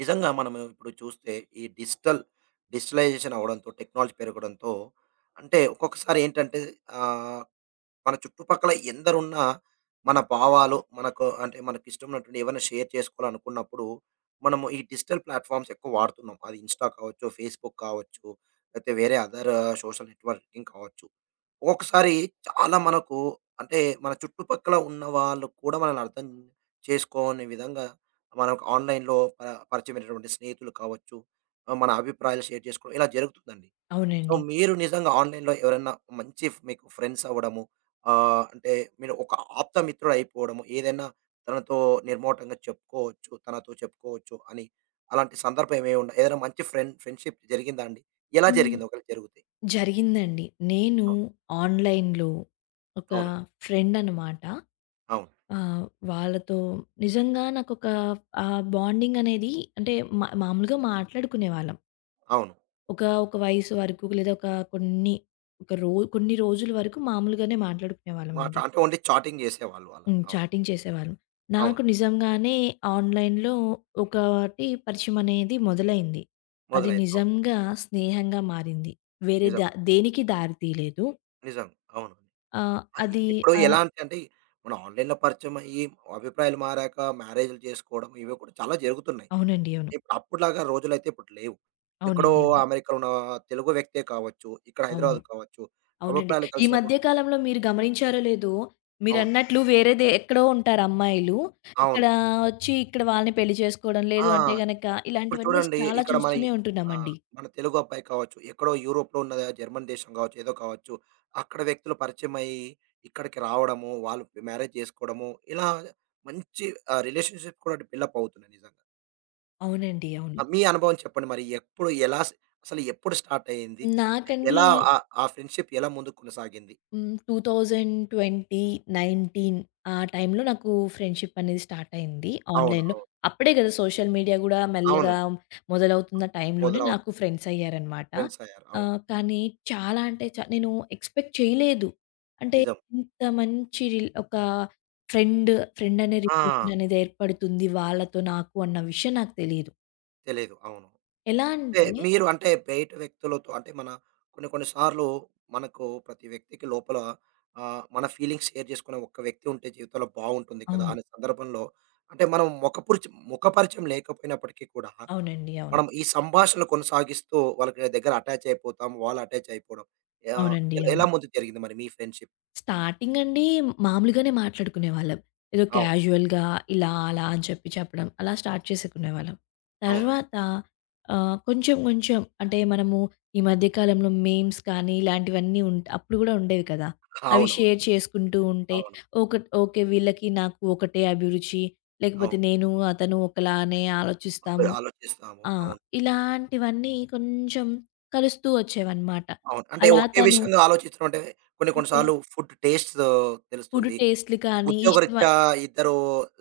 నిజంగా మనము ఇప్పుడు చూస్తే ఈ డిజిటలైజేషన్ అవ్వడంతో, టెక్నాలజీ పెరగడంతో అంటే ఒక్కొక్కసారి ఏంటంటే, ఆహ్, మన చుట్టుపక్కల ఎందరున్నా మన భావాలు మనకు అంటే మనకిష్టమైనటువంటి ఏవైనా షేర్ చేసుకోవాలనుకున్నప్పుడు, మనము ఈ డిజిటల్ ప్లాట్‌ఫార్మ్స్ ఎక్కువ వాడుతున్నాం. అది ఇన్‌స్టా కావచ్చు, ఫేస్‌బుక్ కావచ్చు, లేకపోతే వేరే అదర్ సోషల్ నెట్వర్కింగ్ కావచ్చు. ఒక్కొక్కసారి చాలా మనకు అంటే మన చుట్టుపక్కల ఉన్న వాళ్ళు కూడా మనల్ని అర్థం చేసుకోని విధంగా మనకు ఆన్‌లైన్‌లో పరిచయమైనటువంటి స్నేహితులు కావచ్చు, మన అభిప్రాయాలు షేర్ చేసుకోవడం ఇలా జరుగుతుందండి. సో, అవునండి. మీరు నిజంగా ఆన్‌లైన్‌లో ఎవరైనా మంచి ఫ్ మీకు ఫ్రెండ్స్ అవ్వడము, అంటే మీరు ఒక ఆప్త మిత్రుడు అయిపోవడము, ఏదైనా తనతో నిర్మోటంగా చెప్పుకోవచ్చు, తనతో చెప్పుకోవచ్చు అని అలాంటి సందర్భం ఏమైనా ఉందా? ఏదైనా మంచి ఫ్రెండ్‌షిప్ జరిగిందా అండి? ఎలా హ్మ్. జరిగింది ఒకవేళ జరిగితే? జరిగిందండి. నేను అవును. ఆన్‌లైన్‌లో ఒక అవునండి. ఫ్రెండ్ అనమాట. అవును. ఆహ్, వాళ్ళతో నిజంగా నాకొక ఆ బాండింగ్ అనేది అంటే మా మామూలుగా మాట్లాడుకునేవాళ్ళం. అవును. ఒక వయసు వరకు లేదా ఒక కొన్ని ఒక రో కొన్ని రోజుల వరకు మామూలుగానే మాట మాట్లాడుకునేవాళ్ళమండి. అంటే ఓన్లీ చాటింగ్ జేసేవాళ్ళు అలా. అవును. చాటింగ్ చేసేవాళ్ళం. అవును. నాకు నిజంగానే ఆన్‌లైన్‌లో ఒకటి పరిచయం అనేది మొదలైంది. అది మొదలైంది. అవును. నిజంగా స్నేహంగా మారింది. వేరే నిజం. ద దేనికి దారి తీయలేదు. నిజం. అవును. ఆహ్, ఆహ్, అది ఇప్పుడు ఎలా ఆహ్, అంటే అంటే మన ఆన్‌లైన్‌లో పరిచయమయ్యి అభిప్రాయాలు మారాక మ్యారేజ్‌లు చేసుకోవడం ఇవి కూడా చాలా జరుగుతున్నాయి. అవునండి. అవును. ఇప్పుడు అప్పటిలాగా రోజులైతే ఇప్పుడు లేవు. ఎక్కడో అవునండి. అవును. అమెరికాలో ఉన్న తెలుగు వ్యక్తే కావచ్చు, ఇక్కడ అవును. హైదరాబాద్ కావచ్చు, అవునండి. అభిప్రాయాలు ఈ కలిసినప్పుడు మధ్య కాలంలో మీరు గమనించారో లేదో అవును. మీరన్నట్లు వేరేదే ఎక్కడో ఉంటారు అమ్మాయిలు. ఇక్కడ అవును. వచ్చి ఇక్కడ వాళ్ళని పెళ్లి చేసుకోవడం, ఆ! లేదు అంటే గనక ఇప్పుడు ఇలాంటివన్నీ చూడండి చాలా ఇక్కడ మన ఈ చూస్తూనే ఆహ్, ఉంటున్నామండి. మన తెలుగు అబ్బాయి కావచ్చు, ఎక్కడో యూరోప్‌లో ఉన్న జర్మన్ దేశం కావచ్చు, ఏదో కావచ్చు. అక్కడ వ్యక్తులు పరిచయమయ్యి, ఇక్కడికి రావడము, వాళ్ళు మ్యారేజ్ చేసుకోవడము, ఇలా మంచి రిలేషన్‌షిప్ కూడా బిల్డప్ అవుతున్నాయి నిజంగా. అవునండి. ఆ, అవును. మీ అనుభవం చెప్పండి మరి ఎప్పుడు ఎలా అసలు ఎప్పుడు స్టార్ట్ అయింది? నాకండి ఎలా ఆ ఆ ఫ్రెండ్‌షిప్ ఎలా ముందుకు కొనసాగింది? హ్మ్. 2020, 19 ఆ టైంలో నాకు ఫ్రెండ్‌షిప్ అనేది స్టార్ట్ అయింది అవును. ఆన్‌లైన్‌లో. అవును. అప్పుడే కదా సోషల్ మీడియా గూడా మెల్లగా అవునండి. మొదలవుతున్న టైంలోనే నాకు మొదలవుతుంది. ఫ్రెండ్స్ అయ్యారనమాట. ఫ్రెండ్స్ అయ్యారు. అవును. కానీ చాలా అంటే చా నేను ఎక్స్‌పెక్ట్ చేయలేదు. అంటే నిజం. ఇంత మంచి రిల్ ఒక ఫ్రెండ్ ఫ్రెండ్ అనే రిలేషన్ ఆ! అనేది ఏర్పడుతుంది వాళ్ళతో నాకు అన్న విషయం నాకు తెలీదు. తెలీదు. అవును. ఎలా అంటే అంటే మీరు అంటే బయట వ్యక్తులతో అంటే మన కొన్ని కొన్ని సార్లు మనకు ప్రతి వ్యక్తికి లోపల, మన ఫీలింగ్స్ షేర్ చేసుకునే ఒక్క వ్యక్తి ఉంటే జీవితంలో బావుంటుంది కదా! అవును. అనే సందర్భంలో అంటే మనం ముఖపరిచయం లేకపోయినప్పటికీ కూడా అవునండి. అవును. మనం ఈ సంభాషణలు కొనసాగిస్తూ వాళ్ళకి దగ్గర అటాచ్ అయిపోతాం. వాళ్ళు అటాచ్ అయిపోవడం. అవునండి. ఎలా అవును. ఎలా ముందు జరిగింది మరి మీ ఫ్రెండ్‌షిప్? స్టార్టింగ్ అండి మామూలుగానే మాట్లాడుకునేవాళ్ళం. ఏదో అవును. క్యాజుయల్‌గా ఇలా, అలా అని చెప్పడం. అలా స్టార్ట్ చేసేకునేవాళ్ళం. అవునండి. తర్వాత కొంచెం అంటే మనము ఈ మధ్య కాలంలో మీమ్స్ కానీ ఇలాంటివన్నీ అప్పుడు గూడా ఉండేవి కదా! అవి అవునవును. షేర్ చేసుకుంటూ ఉంటే అవును. ఒక ఓకే. వీళ్ళకి నాకు ఒకటే అభిరుచి. లేకపోతే అవును. నేను, అతను ఒకలానే అదే ఆలోచిస్తాము. ఆలోచిస్తాము. ఆ! అవును. ఇలాంటివన్నీ కొంచెం కలుస్తూ వచ్చేవన్నమాట. అవును. అంటే అలా ఒకే తను విషయంగా ఆలోచించడం అంటే కొన్ని కొన్ని అంటే సార్లు ఫుడ్ టేస్ట్స్ ఫుడ్ తెలుస్తుంది. టేస్ట్‌లు కానీ ఇష్టమ ఉద్యోగరీత్యా ఇద్దరు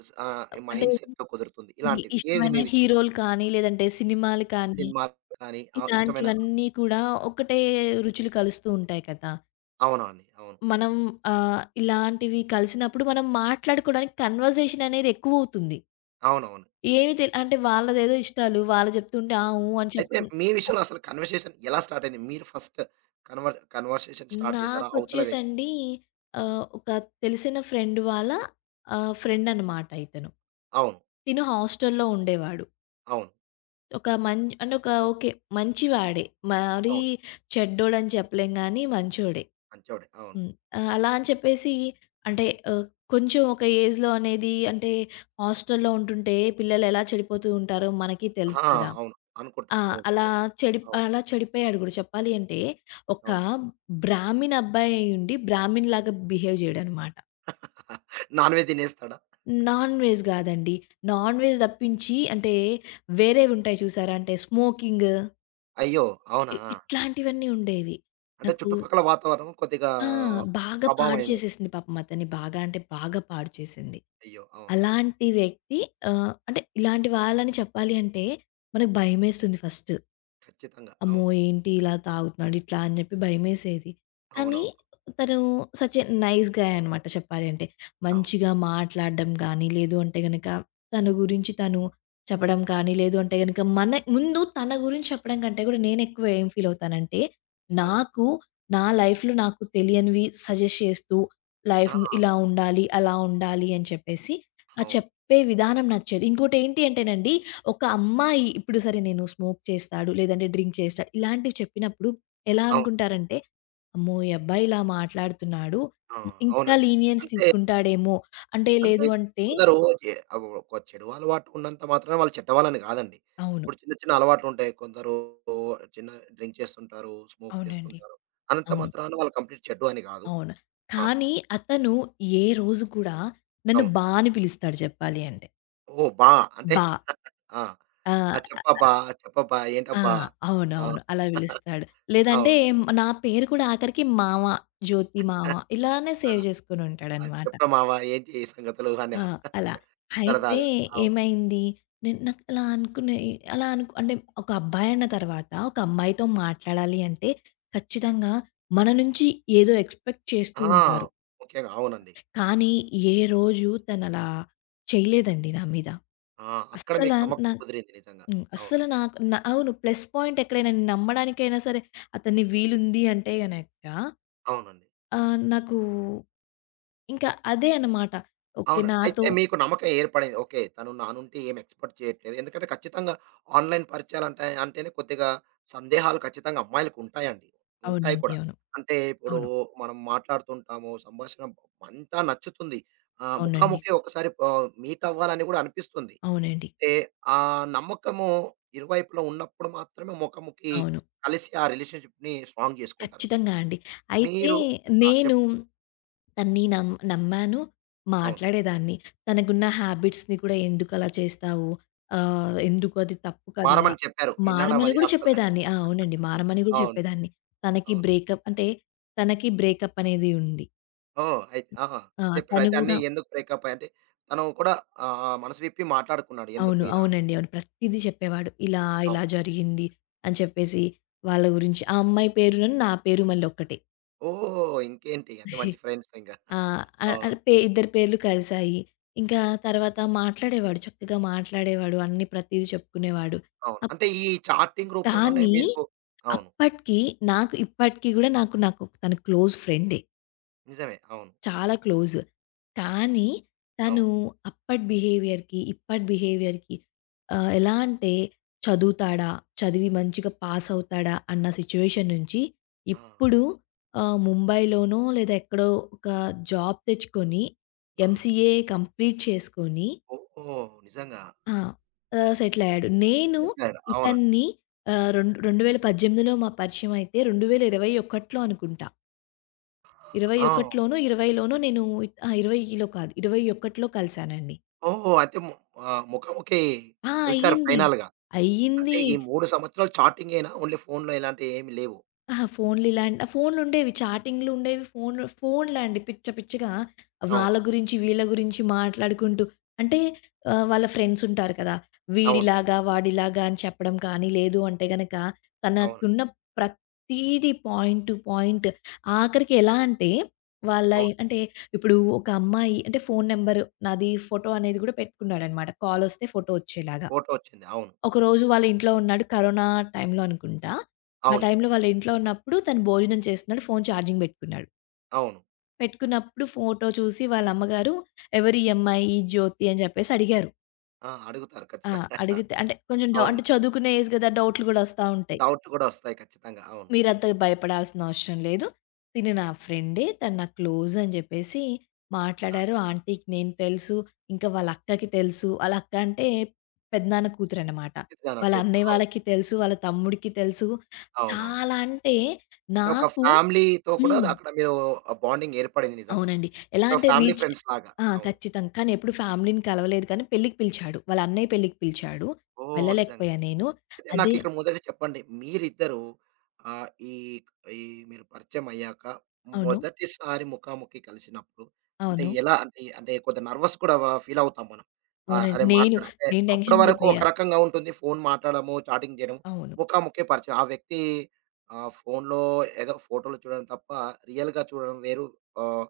అంటే మైండ్ సెట్ కుదురుతుంది. ఈ ఇలాంటివి. ఏది ఇష్టమైన మీ విషయంలో? హీరోలు కానీ, లేదంటే సినిమాలు కానీ, సినిమాలు కానీ, ఇష్టమైన ఇలాంటివన్నీ కూడా ఒకటే రుచులు కలుస్తూ ఉంటాయి కదా! అవునండి. అవును. మనం ఇలాంటివి కలిసినప్పుడు మనం మాట్లాడుకోవడానికి కన్వర్జేషన్ అనేది ఎక్కువవుతుంది. అవునవును. ఏవి తె అంటే వాళ్ళదేదో ఇష్టాలు వాళ్ళు చెప్తుంటే ఆ! ఊ అని అయితే చెప్పడం. మీ విషయంలో అసలు కన్వర్సేషన్ ఎలా స్టార్ట్ అయింది? మీరు ఫస్ట్ కన్వర్సేషన్ స్టార్ట్ చేసారా? అవతల వ్యక్తి నాకొచ్చేసండి ఒక తెలిసిన ఫ్రెండ్ వాళ్ళ ఫ్రెండ్ అనమాట ఇతను. అవును. తిను హాస్టల్‌లో ఉండేవాడు. అవును. ఒక మం అంటే ఒక ఓకే. మంచివాడే. మరీ అవును. చెడ్డోడని చెప్పలేం గానీ, మంచోడే. మంచోడే. అవును. హ్మ్. అలా అని చెప్పేసి అంటే ఆహ్, కొంచెం ఒక ఏజ్‌లో అనేది అంటే హాస్టల్‌లో ఉంటుంటే పిల్లలెలా చెడిపోతూ ఉంటారో మనకి తెలుసు ఆ! కదా! అవును. ఆ! అనుకుంటాం. అవును. అలా ఖచ్చితంగా. అవును. అలా చెడిపోయాడు గూడా. చెప్పాలి అంటే ఒక అవును. బ్రాహ్మిన్ అబ్బాయి అయ్యుండి బ్రాహ్మిన్‌లాగా బిహేవ్ చేయడనమాట. నాన్ వెజ్ తినేస్తాడా? నాన్ వెజ్ గాదండి. నాన్ వెజ్ తప్పించి అంటే వేరేవుంటాయి చూసారా? అంటే స్మోకింగ్ అయ్యో! అవునా? ఇట్లాంటివన్నీ ఉండేవి. అంటే నాకు చుట్టుపక్కల వాతావరణం కొద్దిగా ఆ! బాగా ప్రభావం పాడు అయింది. చేసేసింది పాపం అతన్ని. బాగా అంటే బాగా పాడు చేసింది. అయ్యో! అవును. ఆ! అలాంటి వ్యక్తి ఆహ్, అంటే ఇలాంటి వాళ్ళని చెప్పాలి అంటే మనకు భయమేస్తుంది ఫస్ట్. ఖచ్చితంగా. అమ్మో! అవును. ఏంటి ఇలా తాగుతున్నాడు ఇట్లా అని చెప్పి భయమేసేది. కానీ అవునవును. తను సచ్ ఎ నైస్ గాయ్ అనమాట చెప్పాలి అంటే. అవును. మంచిగా మాట్లాడడం గానీ, లేదు అంటే గనక తన గురించి తను చెప్పడం కానీ, లేదు అంటే గనక మన ముందు తన గురించి చెప్పడం కంటే కూడా నేనెక్కువ ఏం ఫీల్ అవుతానంటే, అవును. నాకు నా లైఫ్‌లో నాకు తెలియనివి సజెస్ట్ చేస్తూ లైఫ్‌ని ఆ! ఇలా ఉండాలి, అలా ఉండాలి అని చెప్పేసి ఆ అవును. చెప్పే విధానం నచ్చేది. ఇంకోటేంటి అంటేనండి ఒక అమ్మాయి ఇప్పుడు సరే నేను స్మోక్ చేస్తాడు, లేదంటే డ్రింక్ చేస్తాడు. ఇలాంటివి చెప్పినప్పుడు ఎలా అవును. అనుకుంటారంటే, అమ్మో! ఈ అబ్బాయి ఇలా మాట్లాడుతున్నాడు. ఆ! ఇంకా అవునండి. లీనియన్స్ అంటే, తీసుకుంటాడేమో. అంటే అంటే లేదు అంటే కొందరు ఎ అవ్ ఒక చెడు అలవాటు ఉన్నంత మాత్రాన వాళ్ళు చెడ్డవాళ్ళని కాదండి. అవును. ఇప్పుడు చిన్న చిన్న అలవాట్లుంటాయి. కొందరు చిన్న డ్రింక్ చేస్తుంటారు, స్మోక్ అవునండి. చేస్తుంటారు. అనంత అవును. మాత్రాన వాళ్ళు కంప్లీట్ చెడ్డు అని కాదు. అవును. ఆ! కానీ అతను ఏ రోజు కూడా నన్ను అవును. బా అని పిలుస్తాడు చెప్పాలి అంటే. ఓహ్! బా అంటే బా. ఆ! ఆ! ఆ! చెప్పబ్బా! చెప్పబ్బా! ఆ! ఏంటబ్బా! ఆ! అవునవును. అలా పిలుస్తాడు. లేదంటే అవును. నా పేరు కూడా ఆఖరికి మామ, జ్యోతి మామ ఇలానే ఆ! సేవ్ ఆ! చేసుకొనుంటాడనమాట. చెప్పరా మావ ఏంటి ఈ సంగతులు అని ఆ! అలా. అయితే సరదాగా. అవును. ఏమైంది? నేను నాకు అలా అనుకునే అలా అనుకు అంటే ఒక అబ్బాయన్న తర్వాత ఒక అమ్మాయితో మాట్లాడాలి అంటే ఖచ్చితంగా మన నుంచి ఏదో ఎక్స్‌పెక్ట్ చేస్తూ ఆ! ఉంటారు. ముఖ్యంగా అవునండి. కానీ ఏ రోజు తనలా చేయలేదండి నా మీద. ఆ! అక్కడ అస్సల మీకు నమ్మకం నాకు కుదిరింది నిజంగా. హ్మ్. అవును. అస్సలు నాకు న అవును. ప్లస్ పాయింట్ ఎక్కడైనా నమ్మడానికైనా సరే అతని వీలుంది అంటే గనక అవునండి. నాకు ఇంకా అదే అన్నమాట. ఓకే. అవునండి. నాతో అయితే మీకు నమ్మకం ఏర్పడింది. ఓకే. తను నా నుండి ఏమి ఎక్స్‌పెక్ట్ చేయట్లేదు. ఎందుకంటే ఖచ్చితంగా ఆన్‌లైన్ పరిచయాలంటే అంటేనే కొద్దిగా సందేహాలు ఖచ్చితంగా అమ్మాయిలకుంటాయండి. ఉంటాయి అవునండి. కూడా. అవును. అంటే ఇప్పుడు అవును. మనం మాట్లాడుతుంటాము. సంభాషణ అంతా నచ్చుతుంది. అవునండి. ముఖాముఖి ఒకసారి మీట్ అవ్వాలని కూడా అనిపిస్తుంది. అవునండి. ఏ ఆ నమ్మకము ఇరువైపులా ఉన్నప్పుడు మాత్రమే ముఖాముఖి అవును. కలిసి ఆ రిలేషన్‌షిప్‌ని స్ట్రాంగ్ చేసుకుంటారు. ఖచ్చితంగా అండి. అయితే మీరు ఆ! నేను తనని నమ్ నమ్మాను, అవును. మాట్లాడేదాన్ని. తనకున్న హ్యాబిట్స్‌ని కూడా ఎందుకలా చేస్తావు? ఎందుకు అది తప్పు కదా! మారమని చెప్పారు. విన్నాడా మారమని మరి? కూడా అస్సల చెప్పేదాన్ని. ఆ! అవునండి. మారమని కూడా అవును. చెప్పేదాన్ని. తనకి అవును. బ్రేకప్ అంటే తనకి బ్రేకప్ అనేది ఉంది. ఓహ్! అయి ఆహా! ఆ! చెప్పాడు. తను అయితే అన్నీ కూడా ఎందుకు బ్రేకప్ అంటే తను కూడా ఆహ్, ఆహ్, మనసు విప్పి మాట్లాడుకున్నాడు. ఎందుకు అవును. ఇలా అవునండి. అవును. ప్రతీదీ చెప్పేవాడు. అవును. ఇలా జరిగింది అని చెప్పేసి వాళ్ళ గురించి. ఆ అమ్మాయి పేరును, నా పేరు మళ్ళీ ఒక్కటే. ఓహ్! ఇంకేంటి అయితే మంచి ఫ్రెండ్స్ ఇంక. ఆ! ఆహ్, ఆహ్, అవును. పే ఇద్దరి పేర్లు కలిసాయి. ఇంకా తర్వాత మాట్లాడేవాడు. చక్కగా మాట్లాడేవాడు. అన్నీ ప్రతీది చెప్పుకునేవాడు. అవును. అప్ అంటే ఈ చాటింగ్ రూపంలోనే కానీ మీకు అవును. అప్పటికి నాకు ఇప్పటికి గూడా నాకు నాకు తను క్లోజ్ ఫ్రెండే. నిజమే. అవును. చాలా క్లోజ్. కానీ అవును. తను అప్పటి బిహేవియర్‌కి, ఇప్పటి బిహేవియర్‌కి ఆహ్, ఎలా అంటే చదువుతాడా? చదివి మంచిగా పాస్ అవుతాడా? అన్న సిట్యుయేషన్ నుంచి ఆ! ఇప్పుడు ముంబైలోనో లేదా ఎక్కడో ఒక జాబ్ తెచ్చుకొని ఆ! ఎంసీఏ కంప్లీట్ చేసుకొని ఓహ్! నిజంగా. ఆ! సెటిల్ అయ్యాడు. నేను చెప్పాడు. అవునండి. ఇతన్ని ఆహ్, రెండు 2018లో మా పరిచయం అయితే 2021లో అనుకుంటా. ఆ! 21 20లోనో నేను ఆ! 20లో కాదు. 21లో కలిసానండి. ఓహ్! అయితే ముఖాముఖి ఆ! కలిసారు అయ్యింది. ఫైనల్‌గా. అంటే అయ్యింది. ఈ 3 సంవత్సరాలు చాటింగేనా? ఓన్లీ ఫోన్‌లో ఇలాంటివి ఏమి లేవు. అహా! ఫోన్‌లుండేవి. చాటింగ్‌లుండేవి. ఫోన్‌లండి పిచ్చ పిచ్చగా అవును. వాళ్ళ గురించి, వీళ్ళ గురించి మాట్లాడుకుంటూ అంటే వాళ్ళ ఫ్రెండ్స్ ఉంటారు కదా! అవును. వీడిలాగా, వాడిలాగా అని చెప్పడం కానీ, లేదు అంటే గనక అవును. తనకున్న ప్రతీది పాయింట్ టు పాయింట్ ఆఖరికి ఎలా అంటే వాళ్ళ అవును. అంటే ఇప్పుడు ఒక అమ్మాయి అంటే ఫోను నంబర్ నాది ఫోటో అనేది కూడా పెట్టుకున్నాడనమాట. కాలొస్తే ఫోటో వచ్చేలాగా. ఫోటో వచ్చింది. అవును. ఒకరోజు వాళ్ళ ఇంట్లో ఉన్నాడు. కరోనా టైంలో అనుకుంటా. ఆ అవునండి. టైంలో వాళ్ళ ఇంట్లో ఉన్నప్పుడు తను భోజనం చేస్తున్నాడు. ఫోను చార్జింగ్ బెట్టుకున్నాడు. అవును. పెట్టుకున్నప్పుడు ఫోటో చూసి వాళ్ళ అమ్మగారు "ఎవరి ఈ అమ్మాయి? ఈ జ్యోతి" అని జెప్పేసి అడిగారు. ఆ! అడుగుతారు ఆ! ఖచ్చితంగా. అడిగితే అంటే కొంచెం డౌ అవును. అంటే చదువుకునే ఏజ్ గదా! డౌట్లు గూడా ఒస్తా ఉంటాయి. డౌట్ కూడా వస్తాయి ఖచ్చితంగా. అవును. "మీరంత భయపడాల్సిన అవసరం లేదు. తిను నా ఫ్రెండే. తను నా క్లోజ్" అని జెప్పేసి ఆ! మాట్లాడారు. ఆంటీకి నేను తెలుసు. ఇంకా వాళ్ళ అక్కకి తెలుసు. వాళ్ళ అక్క అంటే పెదనాన్న కూతురనమాట. ఇది నా వాళ్ళ కూతురు. అన్నయ్య అవును. వాళ్ళకి తెలుసు. వాళ్ళ తమ్ముడికి తెలుసు. అవునవును. చాలా అంటే అంటే ఒక నాకు ఫ్యామిలీతో కూడా హ్మ్. అక్కడ మీరు బాండింగ్ ఏర్పడింది నిజంగా. అవునండి. ఎలా ఒక అంటే ఫ్యామిలీ రీచ్ ఫ్రెండ్స్ లాగా. ఆ! అవును. ఖచ్చితంగా. కానీ ఎప్పుడు ఫ్యామిలీని కలవలేదు కానీ పెళ్ళికి పిలిచాడు. వాళ్ళ అన్నయ్య పెళ్ళికి పిలిచాడు. ఓహ్! నిజంగా. వెళ్ళలేకపోయా నేను. అయితే అదే నాకిక్కడ మొదట చెప్పండి. మీరిద్దరూ ఆహ్, ఈ ఈ మీరు పరిచయమయ్యాక అవును. మొదటిసారి ముఖాముఖి కలిసినప్పుడు అంటే అవును. ఎలా అంటే అంటే కొంత నర్వస్ కూడా ఫీలవుతాం మనం. అవునండి. అరే! మాట్లాడ అంటే నేను అప్పటి టెన్షన్ వరకు ఒక పడిపోయా. రకంగా ఉంటుంది. ఫోను మాట్లాడడము, చాటింగ్ చేయడం. అవును. ముఖాముఖి పరిచయం. ఆ వ్యక్తి, ఫోనులో ఏదో ఫోటోలు చూడడం తప్ప రియల్‌గా చూడడం వేరు. ఆహ్,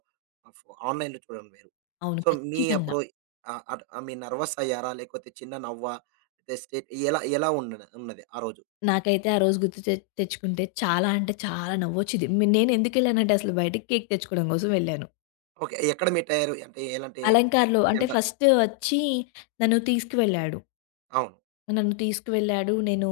ఫ్ ఆన్‌లైన్‌లో చూడడం వేరు. అవును. సో, మీ ఖచ్చితంగా. అప్పుడు, ఆహ్, అట్ మీ నర్వస్ అయ్యారా? లేకపోతే చిన్న నవ్వా? అయితే స్టేట్ ఎలా ఎలా ఉన్నది ఆ రోజు? నాకైతే ఆ రోజు గుర్తు తె తెచ్చుకుంటే చాలా నవ్వొచ్చేది. నేనెందుకెళ్ళానంటే అసలు బయటికి కేక్ తెచ్చుకోవడం కోసం వెళ్ళాను. ఓకే. ఎక్కడ మీట్ అయ్యారు? అంటే ఎలాంటి అలంకార్‌లో అంటే జంట ఫస్ట్ వచ్చి నన్ను తీసుకువెళ్ళాడు. అవును. నన్ను తీసుకువెళ్ళాడు.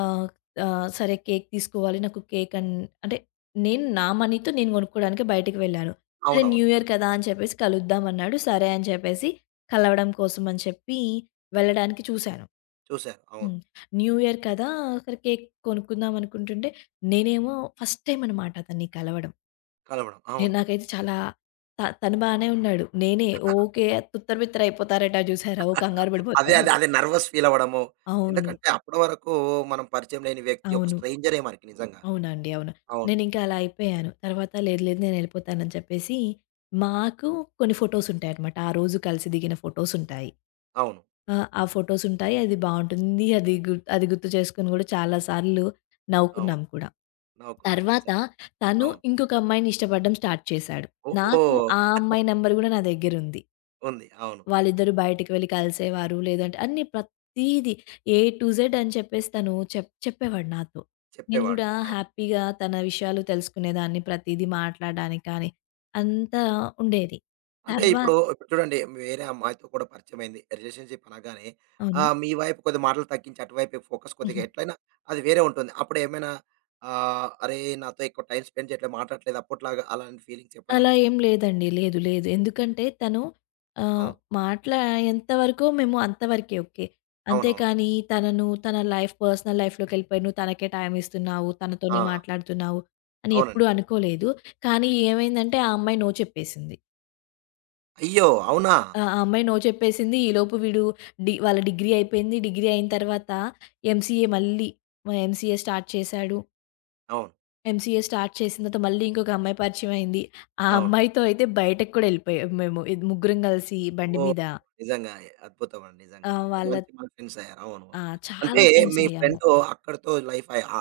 ఆహ్, సరే కేక్ తీసుకోవాలి. నాకు కేక్ అన్ అంటే నేను నా మనీతో కొనుక్కోవడానికి బయటికి వెళ్ళాను. సరే న్యూ అవునవును. ఇయర్ కదా! అని చెప్పేసి కలుద్దాం అన్నాడు. సరే అని చెప్పేసి కలవడం కోసం అని చెప్పి వెళ్ళడానికి చూసాను. చూసారు. అవును. హ్మ్. న్యూ ఇయర్ కదా! సరే కేక్ కొనుక్కుందాం అనుకుంటుంటే, నేనేమో ఫస్ట్ టైమ్ అనమాట తనని కలవడం. కలవడం. అవును. నాకైతే చాలా తను బానే ఉన్నాడు. నేనే ఓకే. తుత్తర బిత్తర అయిపోతారట చూసారా! ఓ కంగారు అదే, పడిపోతారు. అదే, అదే నర్వస్ ఫీల్ అవ్వడము. అవును. ఎందుకంటే అప్పటి వరకు మనం పరిచయం లేని వ్యక్తి ఒక అవును. స్ట్రేంజరే మనకి నిజంగా. అవునండి. అవును. అవును. నేనింకా అలా అయిపోయాను. తర్వాత లేదు లేదు నేనెళ్ళిపోతానని చెప్పేసి, మాకు కొన్ని ఫోటోసుంటాయనమాట. ఆ రోజు కలిసి దిగిన ఫోటోసుంటాయి. అవును. ఆ! ఆ ఫోటోసుంటాయి. అది బావుంటుంది. అది గుర్తు చేసుకొని గూడా చాలా సార్లు అవును. నవ్వుకున్నాం కూడా. నవ్వుకున్నారు. తర్వాత నిజంగా. తను అవును. ఇంకొక అమ్మాయిని ఇష్టపడడం స్టార్ట్ చేశాడు. నాకు ఓహ్! ఆ అమ్మాయి నంబర్ గూడా నా దగ్గరుంది. ఉంది. అవును. వాళ్ళిద్దరూ బయటికి వెళ్ళి కలిసేవారు. లేదంటే అన్నీ ప్రతీది ఏ టు జెడ్ అని చెప్పేసి తను చెప్ చెప్పేవాడు నాతో. నేను చెప్పేవాడు. గూడా అవును. హ్యాపీగా తన విషయాలు తెలుసుకునేదాన్ని. ప్రతీదీ మాట్లాడడానికి కానీ అంతా ఉండేది. అంటే తర్వా ఇప్పుడు ఇప్పుడు చూడండి వేరే అమ్మాయితో కూడా పరిచయమైంది. రిలేషన్‌షిప్ అనగానే, అవును. మీ వైపు కొద్ది మాటలు తగ్గించి అటువైపే ఫోకస్ కొద్దిగా హుహు. ఎట్లైనా అది వేరే ఉంటుంది. అప్పుడేమైనా, అరేయ్! నాతో ఎక్కువ టైమ్ స్పెండ్ చేయట్లేదు, మాట్లాడట్లేదు అప్పట్లాగా అలాంటి ఫీలింగ్స్ ఎప్పుడైనా అలా వచ్చాయా? ఏం లేదండి. లేదు. లేదు. ఎందుకంటే తను ఆహ్, అవును. మాట్లాడేంత వరకు మేము అంతవరకే ఓకే. అవునవును. అంతేకానీ తనను తన లైఫ్ పర్సనల్ లైఫ్‌లోకెళ్ళిపోయి నువ్వు తనకే టైమ్ ఇస్తున్నావు, ఆ! తనతోనే మాట్లాడుతున్నావు అని ఎప్పుడూ అవునండి. అనుకోలేదు. కానీ ఏమైందంటే ఆ అమ్మాయి నో చెప్పేసింది. అయ్యో! అవునా? ఆ! ఆ అమ్మాయి నో చెప్పేసింది. ఈలోపు వీడు వాళ్ళ డిగ్రీ అయిపోయింది. డిగ్రీ అయిన తర్వాత ఎంసీఏ మళ్ళీ ఎంసీఏ స్టార్ట్ చేశాడు. అవును. ఎంసీఏ స్టార్ట్ చేసిన తర్వాత మళ్ళీ ఇంకొక అమ్మాయి పరిచయం అయింది. ఆ అవును. అమ్మాయితో అయితే బయటకి కూడా ఎళ్ళిపోయాం మేము. ఇది ముగ్గురం కలిసి బండి ఓహ్! మీద నిజంగా. అద్భుతం అండి నిజంగా. ఆహ్, అంత వాళ్ళ మంచి మంచి ఫ్రెండ్స్ అయ్యారు. అవును. ఆ! అంటే చాలా ఫ్రెండ్స్ మీ అయ్యాము. ఫ్రెండు అక్కడితో లైఫ్ అయి ఆ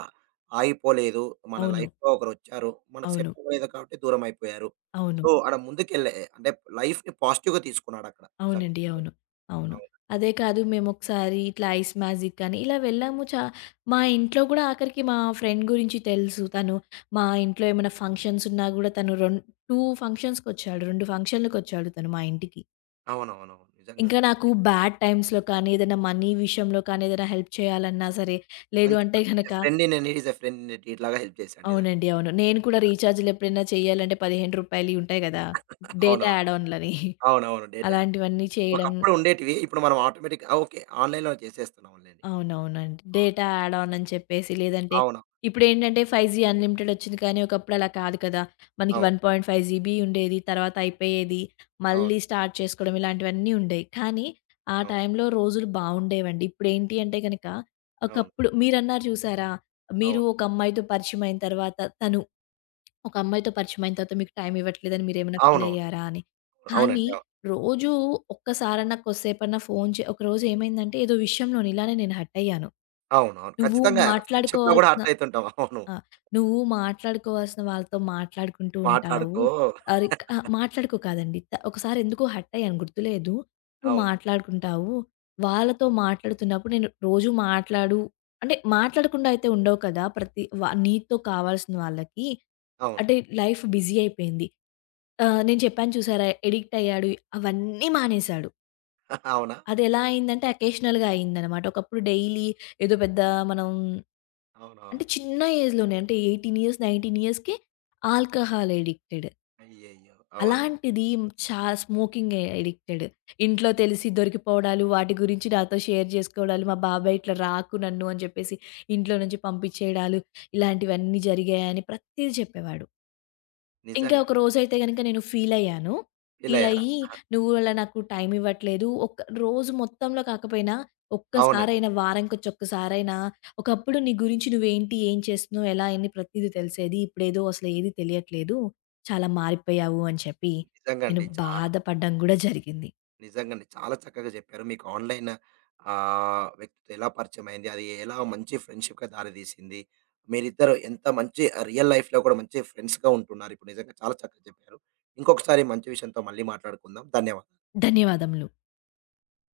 ఆగిపోలేదు. మన అవును. లైఫ్‌లో ఒకరొచ్చారు. మనకు అవును. సెట్ అవ్వలేదు కాబట్టి దూరం అయిపోయారు. అవును. సో, ఆడ ముందుకెళ్ళే అంటే లైఫ్‌ని పాజిటివ్‌గా తీసుకున్నాడక్కడ. నిజంగా. అవునండి. అవును. అవును. అవును. అదే కాదు మేమొకసారి ఇట్లా ఐస్ మ్యాజిక్ అని ఇలా వెళ్ళాము. మా ఇంట్లో గూడా ఆఖరికి మా ఫ్రెండ్ గురించి తెలుసు. తను మా ఇంట్లో ఏమైనా ఫంక్షన్స్ ఉన్నా గూడా తను రొన్ 2 ఫంక్షన్స్‌కొచ్చాడు. 2 ఫంక్షన్‌లకొచ్చాడు తను మా ఇంటికి. అవునవునవును. నిజంగా. ఇంకా నాకు బ్యాడ్ టైమ్స్‌లో కానీ, ఏదైనా మనీ విషయంలో కానీ, ఏదైనా హెల్ప్ చేయాలన్నా సరే, లేదు మంచి అంటే ఎ గనక friend in a need is a friend in a deed లాగా హెల్ప్ చేశాడు నిజంగా. అవునండి. అవును. నేను కూడా రీచార్జ్‌లు ఎప్పుడైనా చేయాలంటే రూ. 15 ఉంటాయి గదా! డేటా అవునవును. యాడ్ ఆన్‌లని అవునవును. Date add. అలాంటివన్నీ చేయడం ఒకప్పుడు ఉండేటివి. ఇప్పుడు మనం ఆటోమేటిక్‌గా ఓకే. ఆన్‌లైన్‌లో చేసేస్తున్నాంలెండి. అవునవునండి. అవును. డేటా యాడ్ ఆన్ అని చెప్పేసి లేదంటే అవును. ఇప్పుడేంటంటే 5జీ అన్‌లిమిటెడ్ వచ్చింది కానీ ఒకప్పుడు అలా కాదు కదా! మనకి అవును. 1.5 జీబీ ఉండేది. తర్వాత అయిపోయేది. అవును. మళ్ళీ స్టార్ట్ చేసుకోవడం ఇలాంటివన్నీ ఉండేయి. కానీ ఆ అవును. టైంలో రోజులు బావుండేవండి. ఇప్పుడేంటి అంటే గనక అవును. ఒకప్పుడు మీరన్నారు చూసారా? మీరు అవును. ఒక అమ్మాయితో పరిచయం అయిన తర్వాత ఒక అమ్మాయితో పరిచయమైన తర్వాత మీకు టైం ఇవ్వట్లేదని మీరేమైనా అవునవును. ఫీలయ్యారా అని? అవునండి. కానీ అవును. రోజూ ఒక్కసారన్నా, కొద్దిసేపన్నా ఫోను చే ఒకరోజు ఏమైందంటే ఏదో విషయంలోని ఇలానే నేను హర్టయ్యాను. అవునవును. నువ్వు ఖచ్చితంగా ఫ్రెండ్‌షిప్‌లో గూడా మాట్లాడుకోవాల్సిన హర్ట్ అయితుంటాం. అవును. ఆ! నువ్వు మాట్లాడుకోవాల్సిన వాళ్ళతో మాట్లాడుకుంటూ ఉంటావు. మాట్లాడుకో ఆహ్, రిక్ అహా! మాట్లాడుకో కాదండి. ఒకసారి ఎందుకో హర్టయ్యాను గుర్తులేదు. నువ్వు అవును. మాట్లాడుకుంటావు. వాళ్ళతో మాట్లాడుతున్నప్పుడు నేను రోజు మాట్లాడు అంటే మాట్లాడకుండా అయితే ఉండవు కదా! ప్రతి వ నీతో కావాల్సిన వాళ్ళకి. అవును. అంటే లైఫ్ బిజీ అయిపోయింది. నేను చెప్పాను చూసారా? ఎడిక్ట్ అయ్యాడు. అవన్నీ మానేశాడు. అవునా? అదెలా అయిందంటే అకేషనల్‌గా అయిందనమాట. ఒకప్పుడు డైలీ ఏదో పెద్ద మనం అంటే అవునవును. చిన్న ఏజ్‌లోనే అంటే 18 ఇయర్స్, 19 ఇయర్స్‌కే ఆల్కహాల్ అడిక్టెడ్. అయ్యయ్యో! అవునండి. అలాంటిది స్మోకింగ్ అడిక్టెడ్. ఇంట్లో తెలిసి దొరికిపోవడాలు, వాటి గురించి నాతో షేర్ చేసుకోవడాలు, మా బాబాయ్ ఇట్లా రాకు నన్ను అని చెప్పేసి ఇంట్లో నుంచి పంపించేయడాలు, ఇలాంటివన్నీ జరిగాయని ప్రతీది చెప్పేవాడు. ఇంకా ఒక నిజంగానే. రోజైతే గనక నేను ఫీలయ్యాను. ఫీల్ అయ్యారా? ఫీలయ్యి "నువ్వు అలా నాకు టైం ఇవ్వట్లేదు." ఒక్క రోజు మొత్తంలో కాకపోయినా అవునండి. ఒక్కసారైనా, వారానికొచ్చొక్కసారైనా "ఒకప్పుడు నీ గురించి నువ్వేంటి, ఏం చేస్తున్నావు, ఎలా అయింది ప్రతీదీ తెలిసేది. ఇప్పుడేదో అసలు ఏది తెలియట్లేదు. చాలా మారిపోయావు" అని చెప్పి నిజంగా నేను అండి. చా బాధపడడం గూడా జరిగింది. నిజంగండి. చాలా చక్కగా చెప్పారు. మీకు ఆన్‌లైన్, వ్యక్తితో ఎలా పరిచయం అయింది? అది ఎలా మంచి ఫ్రెండ్‌షిప్‌గా దారితీసింది? మీరిద్దరు ఎంత మంచి రియల్ లైఫ్‌లో కూడా మంచి ఫ్రెండ్స్‌గా ఉంటున్నారు. ఇప్పుడు నిజంగా చాలా చక్కగా చెప్పారు. ఇంకొకసారి మంచి విషయంతో మళ్ళీ మాట్లాడుకుందాం. ధన్యవాదాలు. ధన్యవాదములు.